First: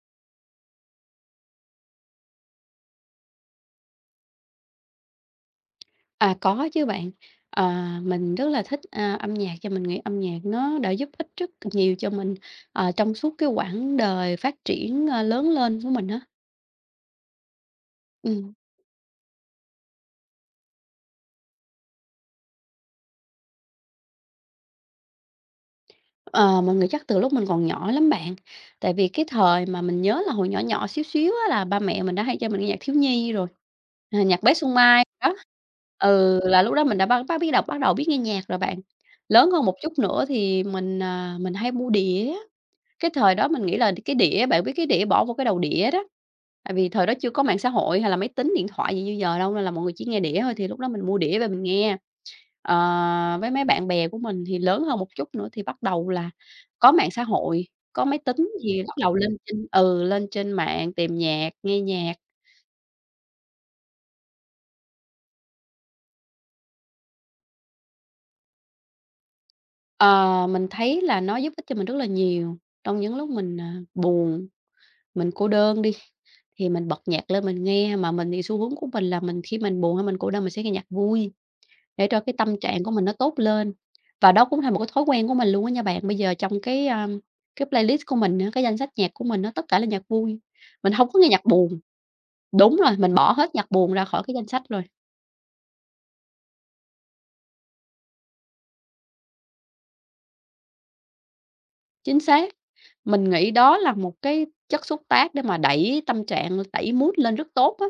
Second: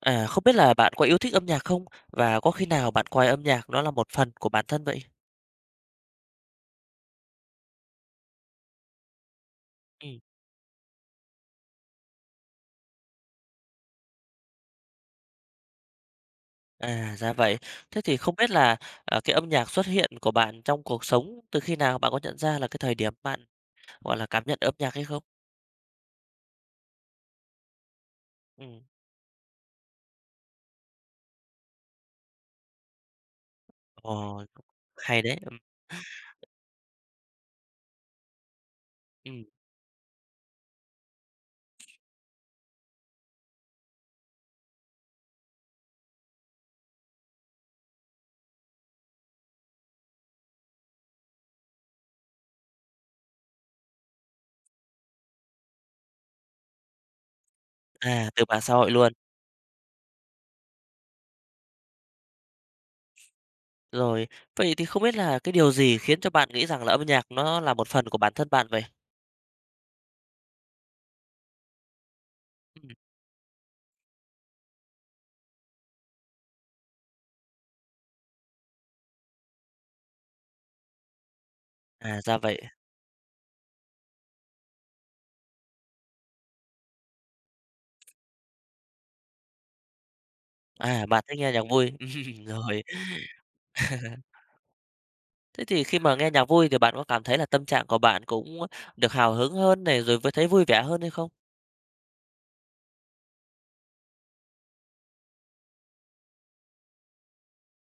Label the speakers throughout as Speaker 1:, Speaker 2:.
Speaker 1: Không biết là bạn có yêu thích âm nhạc không? Và có khi nào bạn coi âm nhạc nó là một phần của bản thân vậy?
Speaker 2: À, có chứ bạn. Ờ, mình rất là thích, âm nhạc cho mình nghĩ
Speaker 1: Ừm,
Speaker 2: âm nhạc nó đã giúp ích rất nhiều cho mình, trong suốt cái quãng đời phát triển, lớn lên của mình á.
Speaker 1: ra vậy. Thế thì không biết
Speaker 2: Ừm,
Speaker 1: là, ờ, cái âm nhạc xuất hiện của bạn trong cuộc sống từ khi nào? Bạn có nhận ra là cái thời điểm bạn, gọi là, cảm nhận âm nhạc hay không?
Speaker 2: ờ, mình nghĩ chắc từ lúc mình còn nhỏ lắm bạn,
Speaker 1: Ừm,
Speaker 2: tại vì cái thời mà mình nhớ là hồi nhỏ nhỏ xíu xíu á là ba mẹ mình đã hay cho mình nghe nhạc thiếu nhi rồi, nhạc
Speaker 1: ồ,
Speaker 2: bé Xuân Mai
Speaker 1: hay
Speaker 2: đó.
Speaker 1: đấy.
Speaker 2: Ừ, là lúc đó mình đã bắt bắt biết đọc bắt đầu biết nghe nhạc rồi bạn.
Speaker 1: Ừm,
Speaker 2: Lớn hơn một chút nữa thì mình, mình hay mua đĩa. Cái thời đó mình nghĩ là cái đĩa, bạn biết cái đĩa bỏ vô cái đầu đĩa đó, tại vì thời đó chưa có mạng xã hội hay là máy tính, điện thoại gì như giờ đâu, nên là mọi người chỉ nghe đĩa thôi, thì lúc đó mình mua đĩa về mình nghe. Ờ, với mấy bạn bè của mình thì lớn hơn một chút nữa thì bắt đầu là có mạng xã hội, có máy tính
Speaker 1: Từ mạng xã
Speaker 2: thì
Speaker 1: hội
Speaker 2: bắt
Speaker 1: luôn.
Speaker 2: đầu lên trên lên trên mạng tìm nhạc, nghe nhạc.
Speaker 1: Rồi, vậy thì không biết là cái điều gì khiến cho bạn nghĩ rằng là âm nhạc nó là một phần của bản thân bạn vậy?
Speaker 2: Ờ, mình thấy là nó giúp ích cho mình rất là nhiều,
Speaker 1: Ừm,
Speaker 2: trong những lúc mình, buồn, mình cô đơn đi, thì mình bật nhạc lên mình nghe, mà mình thì xu hướng của mình là mình khi mình buồn hay mình cô đơn mình sẽ nghe nhạc vui. Để cho cái
Speaker 1: ra vậy.
Speaker 2: tâm trạng của mình nó tốt lên. Và đó cũng thành một cái thói quen của mình luôn á nha bạn. Bây giờ trong cái, cái playlist của mình á, cái danh sách nhạc của mình nó tất cả là nhạc vui, mình
Speaker 1: À,
Speaker 2: không có
Speaker 1: bạn
Speaker 2: nghe
Speaker 1: thích
Speaker 2: nhạc
Speaker 1: nghe nhạc
Speaker 2: buồn.
Speaker 1: vui.
Speaker 2: Đúng
Speaker 1: Rồi.
Speaker 2: rồi, mình bỏ hết nhạc buồn ra khỏi cái danh sách rồi,
Speaker 1: Thế thì khi mà nghe nhạc vui thì bạn có cảm thấy là tâm trạng của bạn cũng được hào hứng hơn này, rồi với thấy vui vẻ hơn hay không?
Speaker 2: chính xác. Mình nghĩ đó là một cái chất xúc tác để mà đẩy tâm trạng, đẩy mood lên rất tốt á.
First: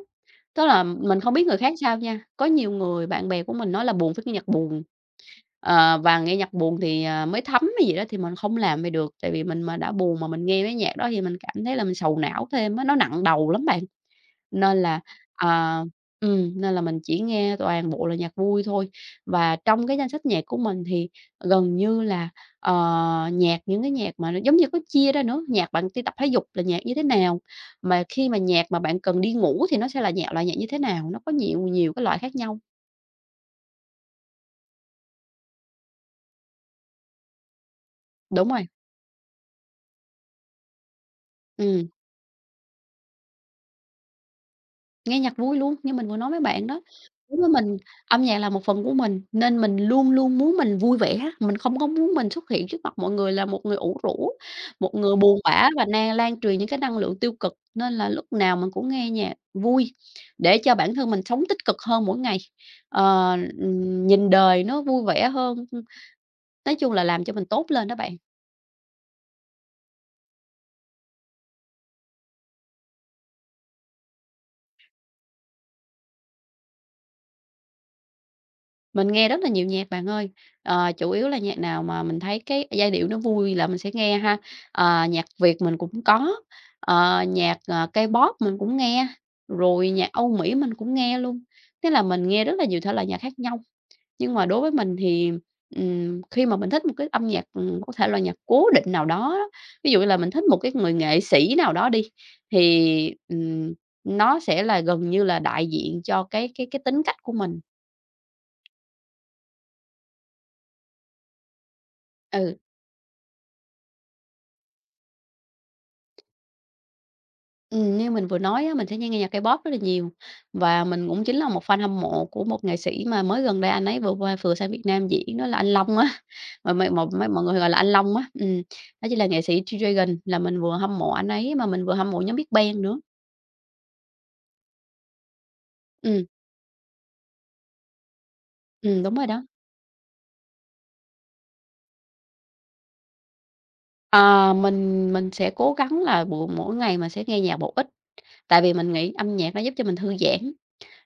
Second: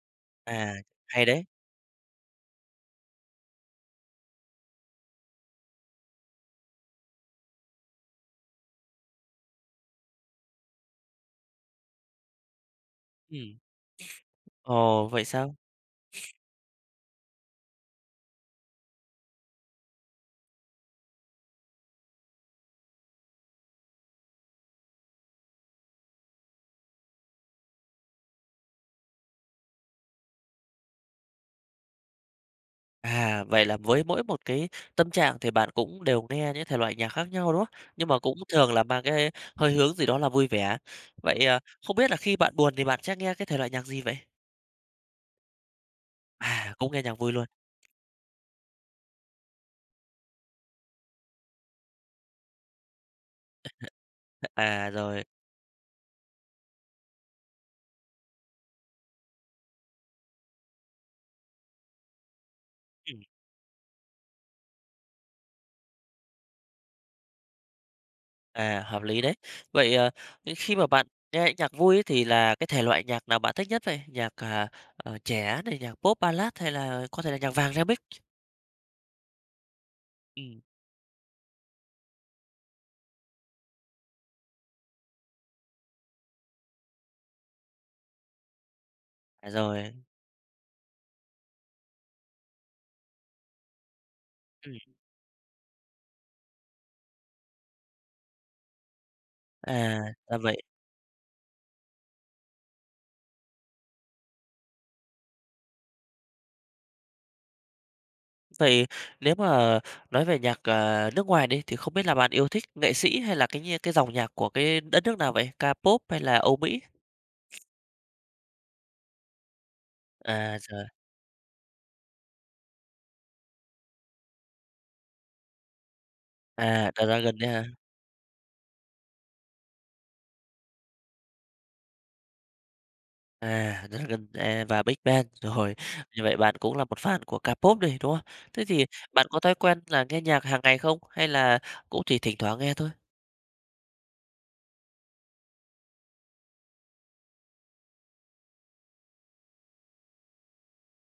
Speaker 2: Tức
Speaker 1: À,
Speaker 2: là mình
Speaker 1: hay
Speaker 2: không
Speaker 1: đấy.
Speaker 2: biết người khác sao nha, có nhiều người bạn bè của mình nói là buồn phải nghe nhạc buồn. Ờ, và nghe nhạc buồn thì, mới thấm hay gì đó thì mình không làm vậy được, tại vì mình mà đã buồn mà mình nghe mấy nhạc đó thì mình cảm thấy là mình sầu não thêm á, nó nặng đầu
Speaker 1: Ừ.
Speaker 2: lắm bạn. Nên là,
Speaker 1: Ồ, vậy sao?
Speaker 2: ờ nên là mình chỉ nghe toàn bộ là nhạc vui thôi. Và trong cái danh sách nhạc của mình thì gần như là, ờ, nhạc những cái nhạc mà nó giống như có chia ra nữa, nhạc bạn đi tập thể dục là nhạc như thế nào, mà khi mà nhạc mà bạn cần đi ngủ thì nó sẽ là nhạc loại nhạc như thế nào, nó có nhiều nhiều cái loại khác nhau.
Speaker 1: À, vậy là với mỗi một cái tâm trạng thì bạn cũng đều nghe những thể loại nhạc khác nhau, đúng không? Nhưng mà cũng
Speaker 2: Đúng rồi,
Speaker 1: thường là mang cái hơi hướng gì đó là vui vẻ. Vậy,
Speaker 2: ừ.
Speaker 1: không biết là khi bạn buồn thì bạn sẽ nghe cái thể loại nhạc gì vậy?
Speaker 2: Nghe nhạc vui luôn, như mình vừa nói với bạn
Speaker 1: À,
Speaker 2: đó,
Speaker 1: cũng nghe nhạc vui
Speaker 2: đối
Speaker 1: luôn.
Speaker 2: với mình, âm nhạc là một phần của mình, nên mình luôn luôn muốn mình vui vẻ, mình không có muốn mình xuất hiện trước mặt mọi người là một người ủ rũ,
Speaker 1: À,
Speaker 2: một người
Speaker 1: rồi.
Speaker 2: buồn bã và na lan truyền những cái năng lượng tiêu cực, nên là lúc nào mình cũng nghe nhạc vui để cho bản thân mình sống tích cực hơn mỗi ngày, ờ, nhìn đời nó vui vẻ hơn, nói chung là làm cho mình tốt lên đó bạn.
Speaker 1: À, hợp lý đấy. Vậy, những khi mà bạn nghe nhạc vui ấy thì là cái thể loại nhạc nào bạn thích nhất vậy? Nhạc trẻ này, nhạc Pop Ballad hay là có thể là nhạc vàng Remix?
Speaker 2: Mình nghe rất là nhiều nhạc bạn ơi,
Speaker 1: ừ
Speaker 2: chủ yếu là nhạc nào mà mình thấy cái giai điệu nó vui là mình sẽ nghe ha. Ờ, nhạc Việt mình cũng có, K-pop mình cũng nghe,
Speaker 1: à,
Speaker 2: rồi
Speaker 1: rồi,
Speaker 2: nhạc Âu Mỹ mình cũng nghe luôn. Thế là mình nghe rất là nhiều thể loại nhạc khác nhau, nhưng mà đối với
Speaker 1: ừm,
Speaker 2: mình thì, khi mà mình thích một cái âm nhạc, có thể là nhạc cố định nào đó đó, ví dụ
Speaker 1: à,
Speaker 2: như là mình
Speaker 1: là
Speaker 2: thích
Speaker 1: vậy.
Speaker 2: một cái người nghệ sĩ nào đó đi, thì, nó sẽ là gần như là đại diện cho cái tính cách của mình.
Speaker 1: Vậy nếu mà nói về nhạc, nước ngoài đi thì không biết là bạn yêu
Speaker 2: Ừ.
Speaker 1: thích nghệ sĩ hay là cái dòng nhạc của cái đất nước nào vậy? Ca pop hay là Âu Mỹ?
Speaker 2: Như mình vừa nói á, mình sẽ nghe nhạc K-pop rất là nhiều
Speaker 1: À,
Speaker 2: và
Speaker 1: rồi,
Speaker 2: mình cũng chính là một fan hâm mộ của một nghệ sĩ mà mới gần đây anh ấy vừa sang Việt Nam diễn đó là anh Long á, mà mọi mà mấy
Speaker 1: Dragon
Speaker 2: mọi
Speaker 1: đấy
Speaker 2: người
Speaker 1: hả?
Speaker 2: gọi là anh Long á. Đó chính là nghệ sĩ G-Dragon, là mình vừa hâm mộ anh ấy mà mình vừa hâm mộ nhóm Big Bang nữa.
Speaker 1: À, rất là gần à, và Big Bang, rồi. Như
Speaker 2: Ừm,
Speaker 1: vậy bạn cũng là một fan của K-pop này, đúng không? Thế thì
Speaker 2: đúng rồi
Speaker 1: bạn có
Speaker 2: đó.
Speaker 1: thói quen là nghe nhạc hàng ngày không? Hay là cũng chỉ thỉnh thoảng nghe thôi?
Speaker 2: Ờ, mình sẽ cố gắng là buổi mỗi ngày mình sẽ nghe nhạc bổ ích, tại vì mình nghĩ âm nhạc nó giúp cho mình thư giãn.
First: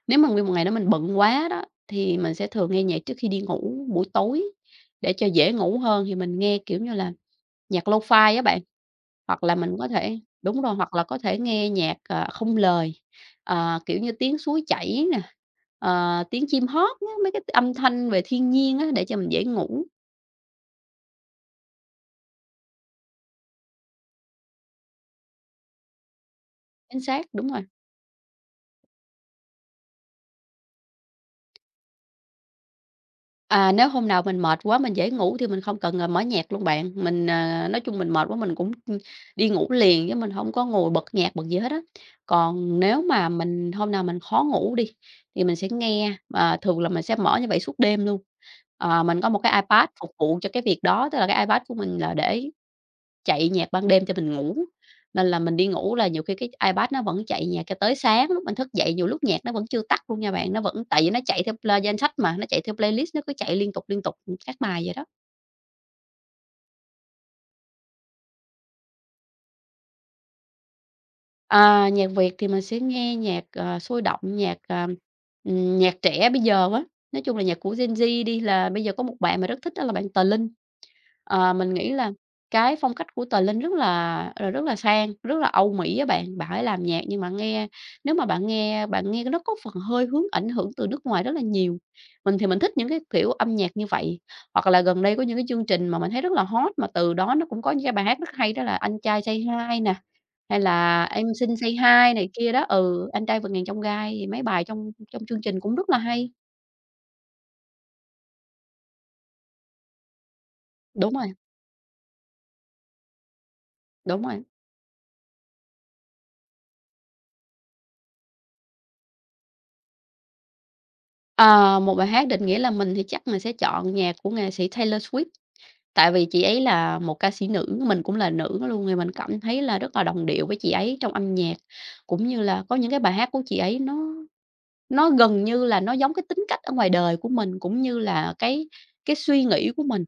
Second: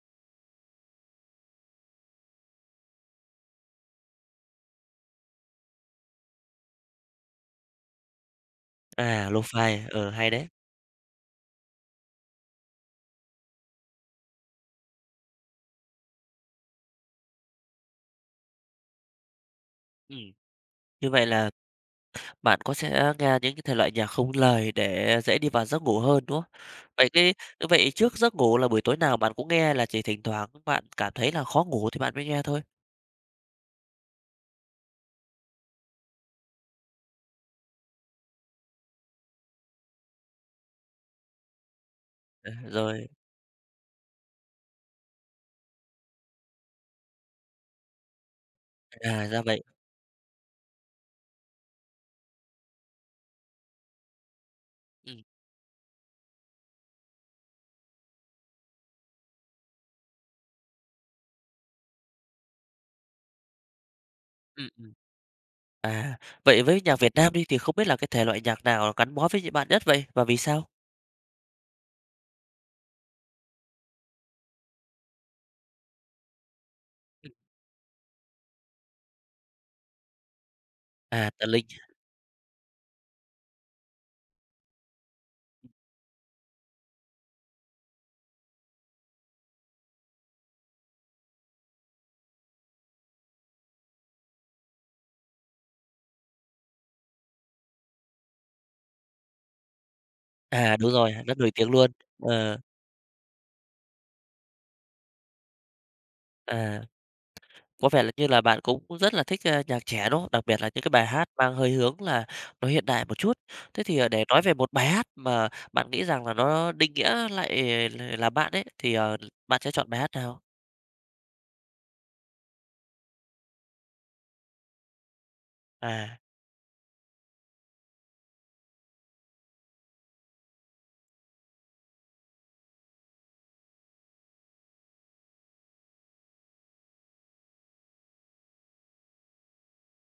Speaker 2: Nếu mà nguyên một ngày đó mình bận quá đó, thì mình sẽ thường nghe nhạc trước khi đi ngủ buổi tối để cho dễ ngủ hơn, thì mình nghe, kiểu như là, nhạc lo-fi á bạn, hoặc là mình có thể
Speaker 1: Hay đấy.
Speaker 2: đúng rồi, hoặc là có thể nghe nhạc, không lời, kiểu như, tiếng suối chảy nè, tiếng chim hót á, mấy cái âm thanh về thiên nhiên á, để cho mình dễ ngủ.
Speaker 1: Ừm, như vậy là bạn có sẽ nghe những cái thể loại nhạc không lời để dễ đi vào giấc ngủ hơn, đúng không?
Speaker 2: Chính
Speaker 1: Vậy
Speaker 2: xác,
Speaker 1: cái
Speaker 2: đúng rồi.
Speaker 1: Như vậy trước giấc ngủ là buổi tối nào bạn cũng nghe hay là chỉ thỉnh thoảng bạn cảm thấy là khó ngủ thì bạn mới nghe thôi?
Speaker 2: À, nếu hôm nào mình mệt quá mình dễ ngủ thì mình không cần, mở nhạc luôn bạn. Mình, nói chung mình mệt quá mình cũng, đi ngủ liền chứ mình không có ngồi bật nhạc, bật gì hết á.
Speaker 1: À,
Speaker 2: Còn nếu
Speaker 1: rồi,
Speaker 2: mà mình hôm nào mình khó ngủ đi, thì mình sẽ nghe, mà thường là mình sẽ mở như vậy suốt đêm luôn. Ờ, mình có một
Speaker 1: Ra
Speaker 2: cái
Speaker 1: vậy.
Speaker 2: iPad phục vụ cho cái việc đó, tức là cái iPad của mình là để chạy nhạc ban đêm cho mình ngủ,
Speaker 1: Ừm,
Speaker 2: nên là mình đi ngủ là nhiều khi cái iPad nó vẫn chạy nhạc cho tới sáng, lúc mình thức dậy nhiều lúc nhạc nó vẫn chưa tắt luôn nha bạn, nó vẫn tại vì nó chạy theo danh sách mà, nó chạy theo playlist nó cứ chạy liên tục, các
Speaker 1: ừm,
Speaker 2: bài
Speaker 1: ừm.
Speaker 2: vậy đó.
Speaker 1: À, Vậy với nhạc Việt Nam đi thì không biết là cái thể loại nhạc nào gắn bó với bạn nhất vậy và vì sao?
Speaker 2: À, nhạc Việt thì mình sẽ nghe nhạc, sôi động, nhạc, nhạc trẻ bây giờ á, nói chung là nhạc của Gen Z đi, là bây giờ có một bạn mà rất thích đó là bạn Tờ Linh.
Speaker 1: À, Tần
Speaker 2: Ờ,
Speaker 1: Linh,
Speaker 2: mình nghĩ là cái phong cách của Tờ Linh rất là rất là sang, rất là Âu Mỹ á bạn. Bạn ấy làm nhạc nhưng mà nghe nếu mà bạn nghe nó có phần hơi hướng ảnh hưởng từ nước ngoài rất là nhiều. Mình thì mình thích những cái kiểu âm nhạc như vậy, hoặc là gần đây có những cái chương trình mà mình thấy rất là hot mà từ đó nó cũng có những cái bài hát rất hay đó là "Anh Trai Say Hi" nè, hay
Speaker 1: à, đúng
Speaker 2: là
Speaker 1: rồi,
Speaker 2: "Em
Speaker 1: rất nổi
Speaker 2: Xin Say
Speaker 1: tiếng luôn.
Speaker 2: Hi" này kia
Speaker 1: Ờ,
Speaker 2: đó. Ừ, "Anh Trai Vượt Ngàn Chông Gai" thì mấy bài trong trong chương trình cũng rất là hay.
Speaker 1: à, có vẻ là như là bạn cũng rất là thích, nhạc trẻ, đúng không? Đặc biệt là những cái bài
Speaker 2: Đúng
Speaker 1: hát
Speaker 2: rồi,
Speaker 1: mang hơi hướng là nó hiện đại một chút. Thế thì,
Speaker 2: đúng
Speaker 1: để nói
Speaker 2: rồi.
Speaker 1: về một bài hát mà bạn nghĩ rằng là nó định nghĩa lại là bạn ấy, thì bạn sẽ chọn bài hát nào?
Speaker 2: Ờ, một bài hát định nghĩa là mình thì chắc mình sẽ chọn nhạc của nghệ sĩ Taylor Swift,
Speaker 1: À,
Speaker 2: tại vì chị ấy là một ca sĩ nữ, mình cũng là nữ luôn thì mình cảm thấy là rất là đồng điệu với chị ấy trong âm nhạc, cũng như là có những cái bài hát của chị ấy nó gần như là nó giống cái tính cách ở ngoài đời của mình, cũng như là cái suy nghĩ của mình,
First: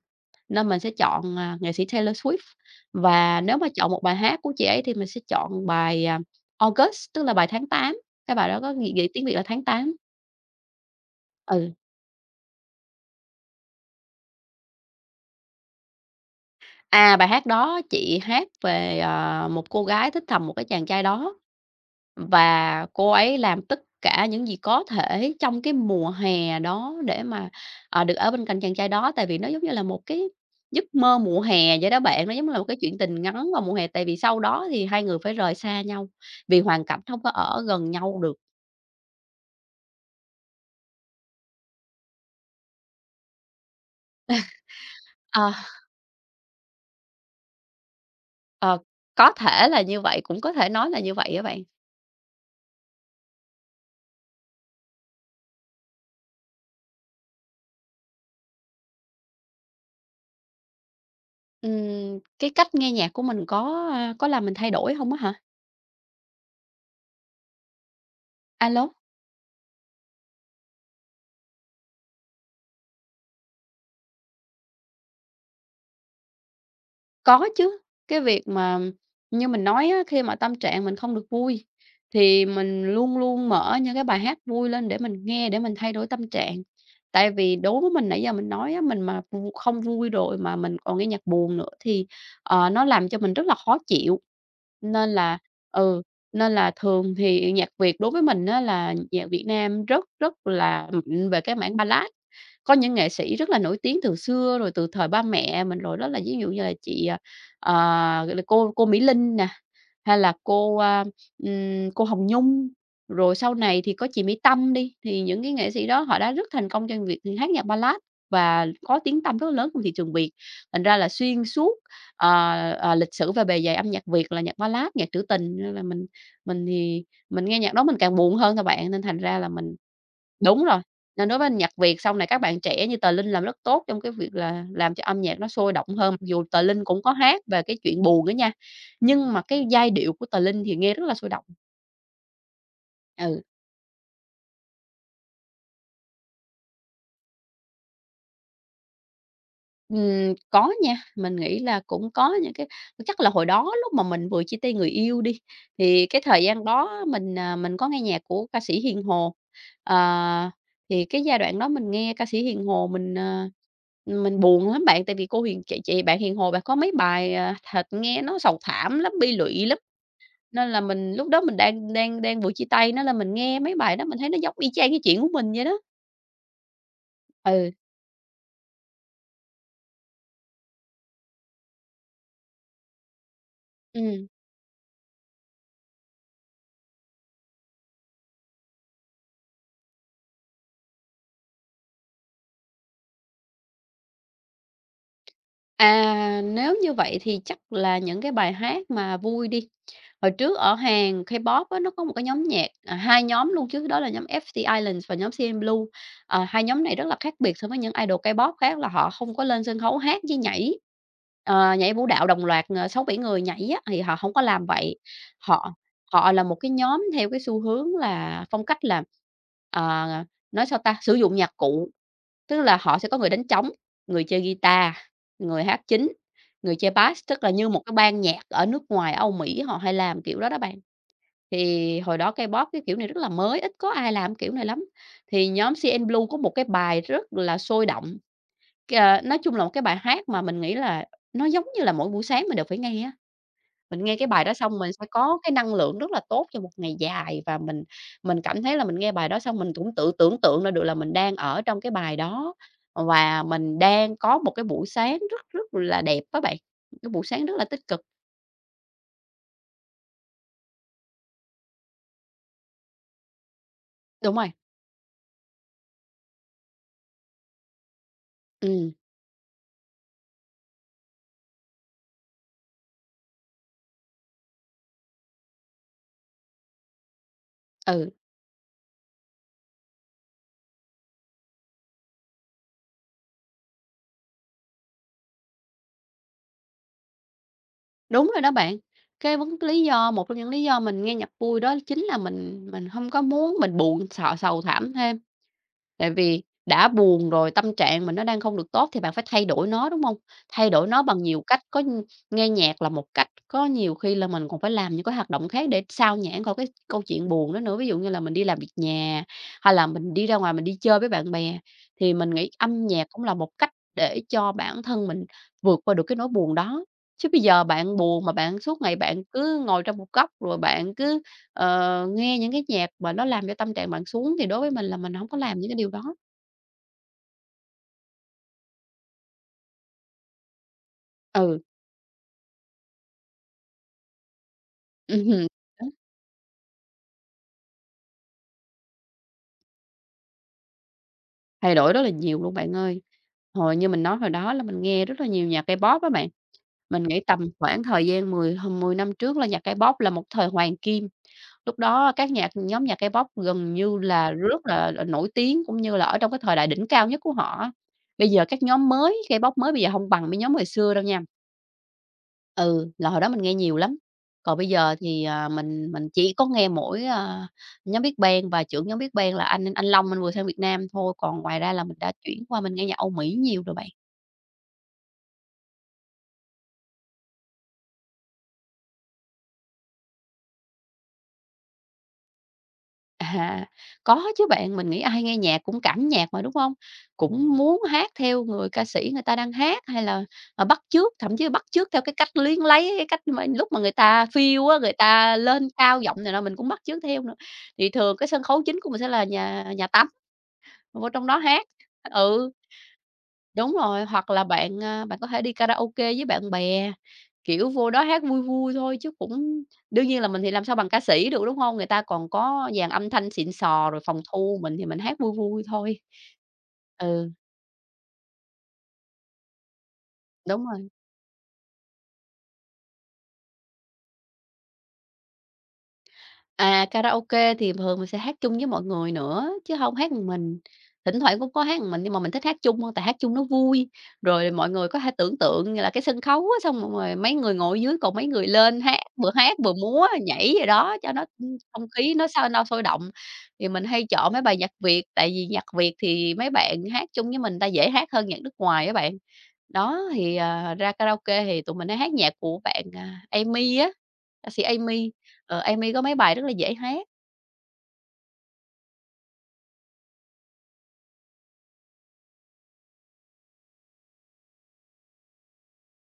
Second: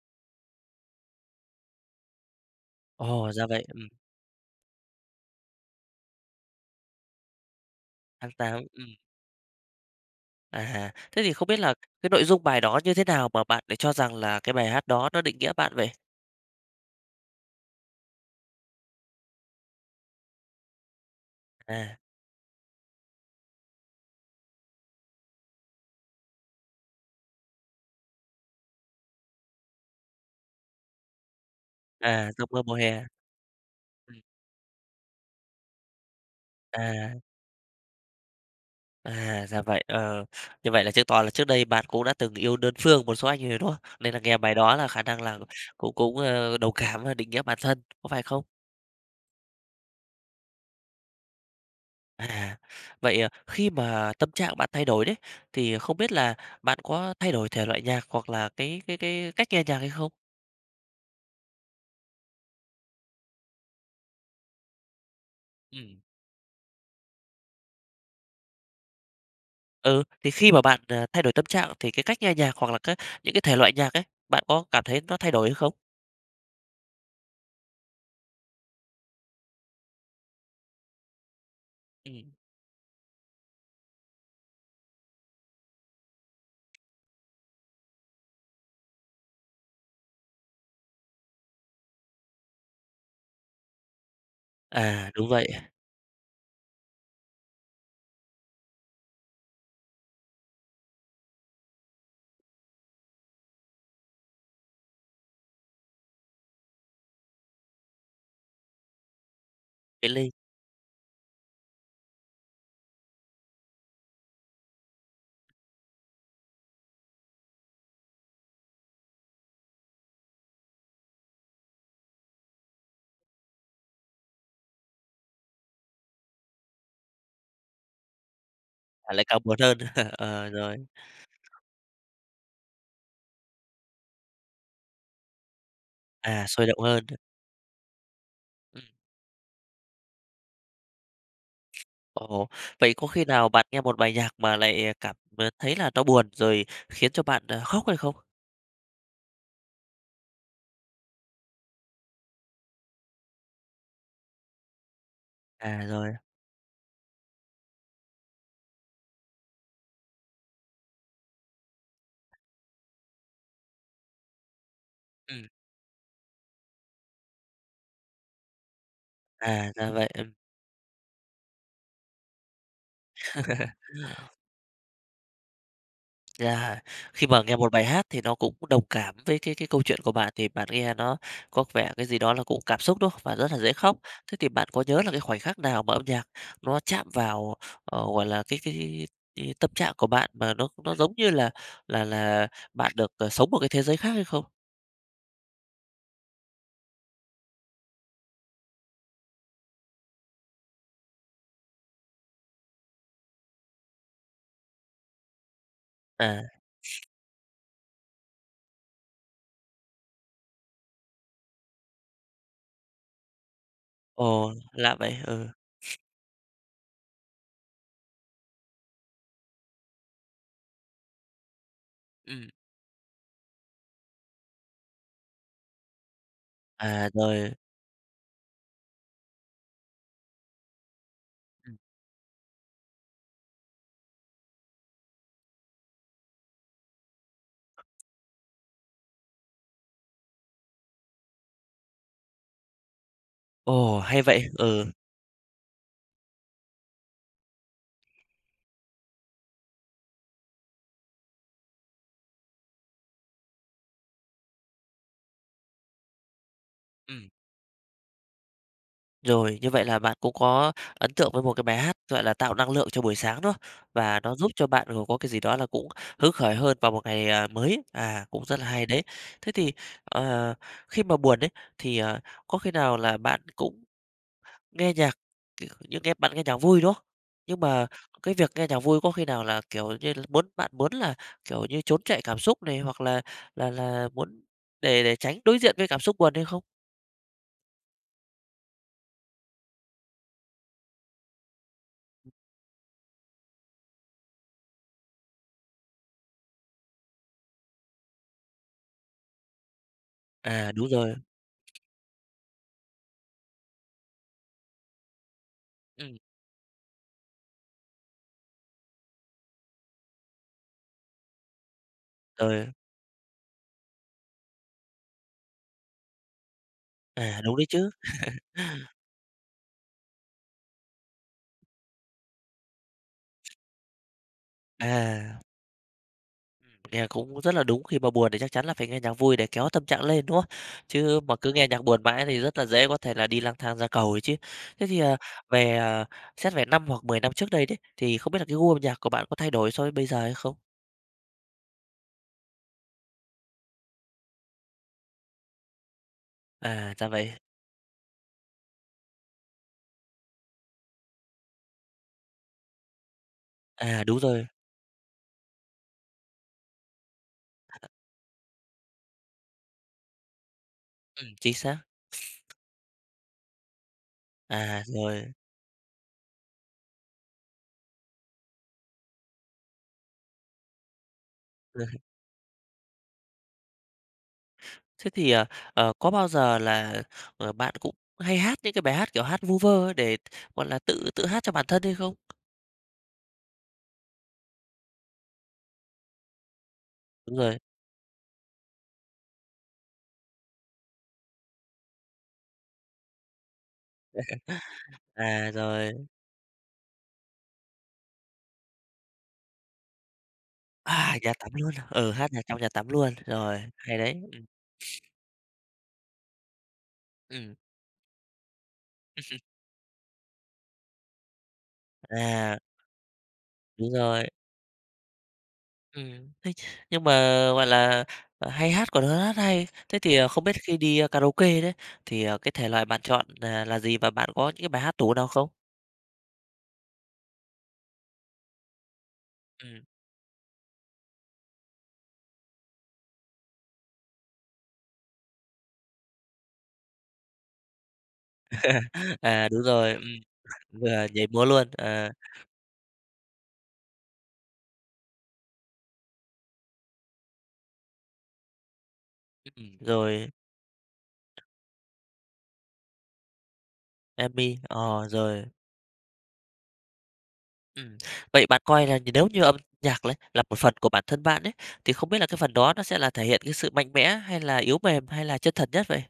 Speaker 2: nên mình sẽ chọn, nghệ sĩ Taylor Swift. Và
Speaker 1: Ra
Speaker 2: nếu
Speaker 1: vậy.
Speaker 2: mà chọn một bài hát của chị ấy thì mình sẽ chọn bài, August, tức là bài tháng 8,
Speaker 1: "Tháng
Speaker 2: cái bài đó
Speaker 1: 8".
Speaker 2: có nghĩa nghĩa tiếng Việt là tháng tám.
Speaker 1: Thế thì không biết
Speaker 2: Ừ.
Speaker 1: là cái nội dung bài đó như thế nào mà bạn lại cho rằng là cái bài hát đó nó định nghĩa bạn vậy?
Speaker 2: À, bài hát đó chị hát về, một cô gái thích thầm một cái chàng trai đó,
Speaker 1: À,
Speaker 2: và cô ấy làm tất cả những gì có thể trong cái mùa hè đó để mà, được ở bên cạnh chàng trai đó. Tại vì nó giống như là một cái giấc mơ mùa hè vậy đó bạn, nó giống
Speaker 1: "Giông
Speaker 2: như là
Speaker 1: Mơ
Speaker 2: một
Speaker 1: Mùa
Speaker 2: cái chuyện
Speaker 1: Hè".
Speaker 2: tình ngắn vào mùa hè, tại vì
Speaker 1: Ừm,
Speaker 2: sau đó thì hai người phải rời xa nhau, vì hoàn cảnh
Speaker 1: à,
Speaker 2: không có ở gần nhau được.
Speaker 1: Ra vậy. Ờ. Như vậy là chứng tỏ là trước đây bạn cũng đã từng yêu đơn phương một số anh rồi, đúng không? Nên là nghe bài đó là khả năng là
Speaker 2: Ờ,
Speaker 1: cũng cũng, ờ, đồng cảm và định nghĩa bản thân, có phải không?
Speaker 2: ờ, có thể là như vậy, cũng có thể nói là như vậy á bạn.
Speaker 1: À, vậy, khi mà tâm trạng bạn thay đổi đấy, thì không biết là bạn có thay đổi thể loại nhạc hoặc là cái cách nghe nhạc hay không?
Speaker 2: Cái cách nghe nhạc của mình có, có làm mình thay đổi không á hả?
Speaker 1: Ừm.
Speaker 2: Alo.
Speaker 1: Ừ, thì khi mà bạn thay đổi tâm trạng thì cái cách nghe nhạc hoặc là cái những cái thể loại nhạc ấy, bạn có cảm thấy nó thay đổi hay không?
Speaker 2: Có chứ, cái việc mà như mình nói á, khi mà tâm trạng mình không được vui
Speaker 1: Ừm.
Speaker 2: thì mình luôn luôn mở những cái bài hát vui lên để mình nghe, để mình thay đổi tâm trạng. Tại vì đối với mình nãy giờ mình nói á, mình mà không vui rồi mà mình còn nghe nhạc buồn nữa thì, nó làm cho mình rất là khó chịu. Nên
Speaker 1: À, đúng
Speaker 2: là
Speaker 1: vậy,
Speaker 2: ừ, nên là thường thì nhạc Việt đối với mình á là nhạc Việt Nam rất rất là mạnh về cái mảng Ballad. Có những nghệ sĩ rất là nổi tiếng từ xưa rồi từ thời ba mẹ mình rồi, đó là ví dụ như là chị, à, ờ, gọi là, cô Mỹ Linh nè,
Speaker 1: cái
Speaker 2: hay
Speaker 1: ly
Speaker 2: là cô Hồng Nhung, rồi sau này thì có chị Mỹ Tâm đi, thì những cái nghệ sĩ đó họ đã rất thành công trong việc hát nhạc Ballad và có tiếng tăm rất lớn trong thị trường Việt. Thành ra là xuyên suốt, ờ, lịch sử và bề dày âm nhạc Việt là nhạc Ballad, nhạc trữ tình, nên là mình mình nghe nhạc đó mình càng buồn hơn các bạn, nên
Speaker 1: à,
Speaker 2: thành
Speaker 1: lại
Speaker 2: ra
Speaker 1: càng
Speaker 2: là
Speaker 1: buồn
Speaker 2: mình.
Speaker 1: hơn. Ờ,
Speaker 2: Đúng
Speaker 1: rồi,
Speaker 2: rồi, nên đối với nhạc Việt sau này các bạn trẻ như Tờ Linh làm rất tốt trong cái việc là làm cho âm nhạc nó sôi động hơn. Mặc dù
Speaker 1: à,
Speaker 2: Tờ
Speaker 1: sôi động
Speaker 2: Linh cũng
Speaker 1: hơn.
Speaker 2: có hát về cái chuyện buồn đó nha,
Speaker 1: Ừm,
Speaker 2: nhưng mà cái giai điệu của Tờ Linh thì nghe rất là sôi động.
Speaker 1: ồ, Vậy có khi
Speaker 2: Ừ.
Speaker 1: nào bạn nghe một bài nhạc mà lại cảm thấy là nó buồn rồi khiến cho bạn khóc hay không?
Speaker 2: Có nha, mình nghĩ là cũng có những cái chắc là hồi đó lúc mà mình vừa chia tay người yêu đi,
Speaker 1: À,
Speaker 2: thì
Speaker 1: rồi,
Speaker 2: cái thời gian đó mình có nghe nhạc của ca sĩ Hiền Hồ. Ờ, thì cái giai đoạn đó mình nghe ca sĩ Hiền Hồ mình buồn lắm bạn, tại vì cô
Speaker 1: ừm,
Speaker 2: Hiền chị bạn Hiền Hồ bạn có mấy bài, thật nghe nó sầu thảm lắm, bi lụy lắm,
Speaker 1: Ra vậy. Ừm.
Speaker 2: nên là mình lúc đó mình đang đang đang vừa chia tay, nó là mình nghe mấy bài đó mình thấy nó giống y chang cái chuyện của mình vậy đó.
Speaker 1: Yeah. Khi mà nghe
Speaker 2: Ừ,
Speaker 1: một bài hát thì nó cũng đồng cảm với cái câu chuyện của bạn thì bạn nghe nó có vẻ cái gì đó là cũng cảm xúc, đúng không? Và rất là dễ khóc.
Speaker 2: ừ.
Speaker 1: Thế thì bạn có nhớ là cái khoảnh khắc nào mà âm nhạc nó chạm vào, ờ, gọi là, cái tâm trạng của bạn mà nó giống như là là là bạn được, ờ, sống một cái thế giới khác hay không?
Speaker 2: À, nếu như vậy thì chắc là những cái bài hát mà vui đi. Hồi trước ở Hàn K-pop á, nó có một cái nhóm nhạc, à, 2 nhóm luôn chứ, đó là nhóm FT Islands và nhóm CN Blue.
Speaker 1: À,
Speaker 2: Ờ, hai nhóm này rất là khác biệt so với những idol K-pop khác là họ không có lên sân khấu hát với nhảy, nhảy vũ đạo đồng loạt, 6-7 người nhảy á, thì họ không có làm
Speaker 1: Lạ
Speaker 2: vậy.
Speaker 1: vậy. Ừ.
Speaker 2: Họ họ là một cái nhóm theo cái xu hướng là phong cách là, ờ, nói sao ta, sử dụng nhạc cụ,
Speaker 1: Ừm.
Speaker 2: tức là họ sẽ có người đánh trống, người chơi guitar, người hát chính. Người chơi
Speaker 1: À,
Speaker 2: bass, tức là
Speaker 1: rồi.
Speaker 2: như một cái ban nhạc ở nước ngoài, Âu Mỹ họ hay làm kiểu đó đó bạn.
Speaker 1: Ừm.
Speaker 2: Thì hồi đó K-pop cái kiểu này rất là mới, ít có ai làm kiểu này lắm. Thì nhóm CN Blue có một cái bài rất là sôi động, c nói chung là một cái bài hát mà mình nghĩ là nó giống như là mỗi buổi sáng mình đều phải nghe á.
Speaker 1: Ồ,
Speaker 2: Mình nghe
Speaker 1: hay
Speaker 2: cái
Speaker 1: vậy,
Speaker 2: bài đó xong
Speaker 1: ừ,
Speaker 2: mình sẽ có cái năng lượng rất là tốt cho một ngày dài và mình cảm thấy là mình nghe bài đó xong mình cũng tự tưởng tượng ra được là mình đang ở trong cái bài đó và mình đang có một cái buổi sáng rất rất là đẹp đó bạn, cái buổi
Speaker 1: ừm.
Speaker 2: sáng rất là tích cực.
Speaker 1: Rồi, như vậy là bạn cũng có ấn tượng với một cái bài hát, gọi là, tạo năng lượng cho buổi sáng, đúng. Và nó
Speaker 2: Đúng rồi,
Speaker 1: giúp cho bạn, ừ, có cái gì đó là cũng hứng khởi hơn vào một ngày mới. À, cũng rất là hay
Speaker 2: ừm,
Speaker 1: đấy. Thế thì, ờ, khi mà buồn đấy thì có khi nào là bạn cũng nghe nhạc, kiểu như, nghe bạn nghe nhạc vui, đúng không? Nhưng mà
Speaker 2: ừ,
Speaker 1: cái việc nghe nhạc vui có khi nào là, kiểu như là, muốn bạn muốn là, kiểu như, trốn chạy cảm xúc này, hoặc là muốn để tránh đối diện với cảm xúc buồn hay không?
Speaker 2: đúng rồi đó bạn. Cái lý do một trong những lý do mình nghe nhạc vui đó chính là mình không có muốn mình buồn, sợ sầu thảm thêm. Tại vì đã buồn rồi, tâm trạng mình nó đang không được tốt thì bạn phải thay đổi nó, đúng hông? Thay
Speaker 1: À,
Speaker 2: đổi
Speaker 1: đúng
Speaker 2: nó
Speaker 1: rồi.
Speaker 2: bằng nhiều cách, có nghe nhạc là một cách, có nhiều khi là mình còn phải làm những cái hoạt động khác để xao
Speaker 1: Ừm,
Speaker 2: nhãng khỏi cái câu chuyện buồn đó nữa. Ví dụ như là mình đi làm việc nhà, hay là mình đi ra ngoài mình đi chơi với bạn bè, thì mình nghĩ
Speaker 1: rồi.
Speaker 2: âm nhạc cũng là một cách để cho bản thân mình vượt qua được cái nỗi buồn đó. Chứ bây
Speaker 1: À, đúng
Speaker 2: giờ
Speaker 1: đấy chứ.
Speaker 2: bạn buồn mà bạn suốt ngày bạn cứ ngồi trong một góc, rồi bạn cứ nghe những cái nhạc mà nó làm cho tâm trạng bạn xuống thì đối với mình là mình hổng có
Speaker 1: À,
Speaker 2: làm những cái điều đó.
Speaker 1: Nghe cũng rất là đúng, khi mà buồn thì chắc chắn là phải nghe nhạc vui để kéo tâm trạng lên, đúng không? Chứ mà cứ
Speaker 2: Ừ,
Speaker 1: nghe nhạc buồn mãi thì rất là dễ có thể là đi lang thang ra cầu ấy chứ. Thế thì,
Speaker 2: ừm
Speaker 1: về,
Speaker 2: đó,
Speaker 1: à, xét về 5 hoặc 10 năm trước đây đấy, thì không biết là cái gu âm nhạc của bạn có thay đổi so với bây giờ hay không?
Speaker 2: thay đổi rất là nhiều luôn bạn ơi. Hồi như mình nói hồi đó là mình nghe rất là nhiều nhạc K-pop á bạn,
Speaker 1: À,
Speaker 2: mình
Speaker 1: ra
Speaker 2: nghĩ
Speaker 1: vậy.
Speaker 2: tầm khoảng thời gian 10 năm trước là nhạc K-pop là một thời hoàng kim. Lúc đó các nhóm nhạc K-pop gần như
Speaker 1: À, đúng
Speaker 2: là
Speaker 1: rồi,
Speaker 2: rất là nổi tiếng, cũng như là ở trong cái thời đại đỉnh cao nhất của họ á. Bây giờ các nhóm mới K-pop mới bây giờ hông bằng mấy nhóm hồi xưa đâu nha.
Speaker 1: chính xác.
Speaker 2: Ừ, là hồi đó mình nghe nhiều lắm, còn bây
Speaker 1: À,
Speaker 2: giờ thì,
Speaker 1: rồi.
Speaker 2: mình chỉ có nghe nhóm Big Bang và trưởng nhóm Big Bang là anh Long anh vừa sang Việt Nam thôi, còn ngoài ra là
Speaker 1: Ừ.
Speaker 2: mình đã chuyển qua mình nghe nhạc Âu Mỹ nhiều rồi bạn.
Speaker 1: Thế thì, có bao giờ là bạn cũng hay hát những cái bài hát, kiểu, hát vu vơ ấy để, gọi là, tự tự hát cho bản thân hay không?
Speaker 2: À, có chứ bạn, mình nghĩ ai nghe nhạc cũng cảm nhạc mà, đúng không?
Speaker 1: Đúng
Speaker 2: Cũng
Speaker 1: rồi.
Speaker 2: muốn hát theo người ca sĩ người ta đang hát hay là, bắt chước, thậm chí bắt chước theo cái cách luyến lấy cái cách mà lúc mà người ta phiêu á, người ta
Speaker 1: À,
Speaker 2: lên
Speaker 1: rồi.
Speaker 2: cao giọng này nọ mình cũng bắt chước theo nữa. Thì thường cái sân khấu chính của mình sẽ là nhà nhà tắm. Vô
Speaker 1: À,
Speaker 2: trong
Speaker 1: nhà
Speaker 2: đó
Speaker 1: tắm
Speaker 2: hát.
Speaker 1: luôn à? Ừ, hát nhà
Speaker 2: Ừ,
Speaker 1: trong nhà tắm luôn, rồi,
Speaker 2: đúng
Speaker 1: hay
Speaker 2: rồi,
Speaker 1: đấy.
Speaker 2: hoặc là bạn có thể đi karaoke với bạn bè,
Speaker 1: Ừm,
Speaker 2: kiểu, vô đó hát vui vui thôi chứ cũng đương nhiên là mình thì làm sao bằng ca sĩ được, đúng không? Người ta còn
Speaker 1: à,
Speaker 2: có dàn âm thanh xịn sò
Speaker 1: Đúng
Speaker 2: rồi phòng
Speaker 1: rồi,
Speaker 2: thu, mình thì mình hát vui vui thôi.
Speaker 1: ừm. Thế nhưng mà,
Speaker 2: Ừ,
Speaker 1: gọi là, ờ, hay hát còn hơn hát hay. Thế thì, không biết
Speaker 2: đúng
Speaker 1: khi
Speaker 2: rồi.
Speaker 1: đi, karaoke đấy, thì cái thể loại bạn chọn là gì và bạn có những cái bài hát tủ nào không?
Speaker 2: À, karaoke thì thường mình sẽ hát chung với mọi người nữa, chứ
Speaker 1: Ừm,
Speaker 2: hông hát một mình. Thỉnh thoảng cũng có hát một mình nhưng mà mình thích hát chung hơn, tại hát chung nó vui, rồi mọi người có thể tưởng tượng như là cái sân khấu á, xong rồi rồi mấy người ngồi dưới còn mấy người lên
Speaker 1: à,
Speaker 2: hát
Speaker 1: đúng
Speaker 2: vừa
Speaker 1: rồi,
Speaker 2: múa, nhảy gì đó
Speaker 1: vừa
Speaker 2: cho nó,
Speaker 1: nhảy múa luôn,
Speaker 2: không
Speaker 1: ờ,
Speaker 2: khí nó sao no sôi động. Thì mình hay chọn mấy bài nhạc Việt, tại vì nhạc Việt thì mấy bạn hát chung với mình ta dễ hát hơn nhạc nước ngoài á bạn. Đó,
Speaker 1: rồi,
Speaker 2: thì, ra karaoke thì tụi mình hay hát nhạc của Amy á, ca
Speaker 1: Emi,
Speaker 2: sĩ
Speaker 1: ờ,
Speaker 2: Amy.
Speaker 1: rồi.
Speaker 2: Ờ, Amy có mấy bài rất là dễ hát.
Speaker 1: Ừm, vậy bạn coi là nếu như âm nhạc đấy là một phần của bản thân bạn ấy, thì không biết là cái phần đó nó sẽ là thể hiện cái sự mạnh mẽ hay là yếu mềm hay là chân thật nhất vậy?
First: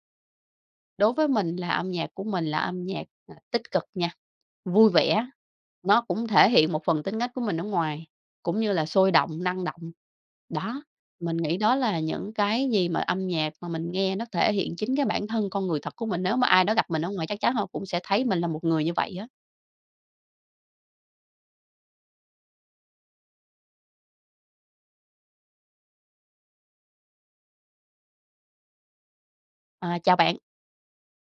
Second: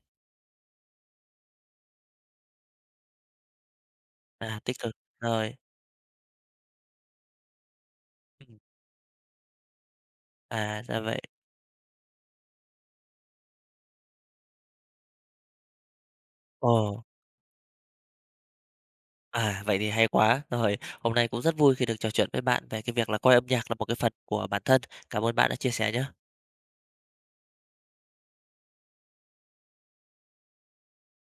Speaker 2: Đối với mình là âm nhạc của mình là âm nhạc, tích cực nha,
Speaker 1: À, tích
Speaker 2: vui
Speaker 1: cực,
Speaker 2: vẻ,
Speaker 1: rồi,
Speaker 2: nó cũng thể hiện một phần tính cách của mình ở ngoài,
Speaker 1: ừm,
Speaker 2: cũng như là sôi động, năng động. Đó,
Speaker 1: à, ra vậy.
Speaker 2: mình nghĩ đó là những cái gì mà âm nhạc mà mình nghe nó thể hiện chính cái bản thân con người thật của mình. Nếu mà ai đó gặp mình
Speaker 1: Ồ,
Speaker 2: ở ngoài chắc chắn họ cũng sẽ thấy mình là một người như vậy á.
Speaker 1: à, vậy thì hay quá. Rồi, hôm nay cũng rất vui khi được trò chuyện với bạn về cái việc là coi âm nhạc là một cái phần của bản thân. Cảm ơn bạn đã chia sẻ nhé.
Speaker 2: À, chào bạn.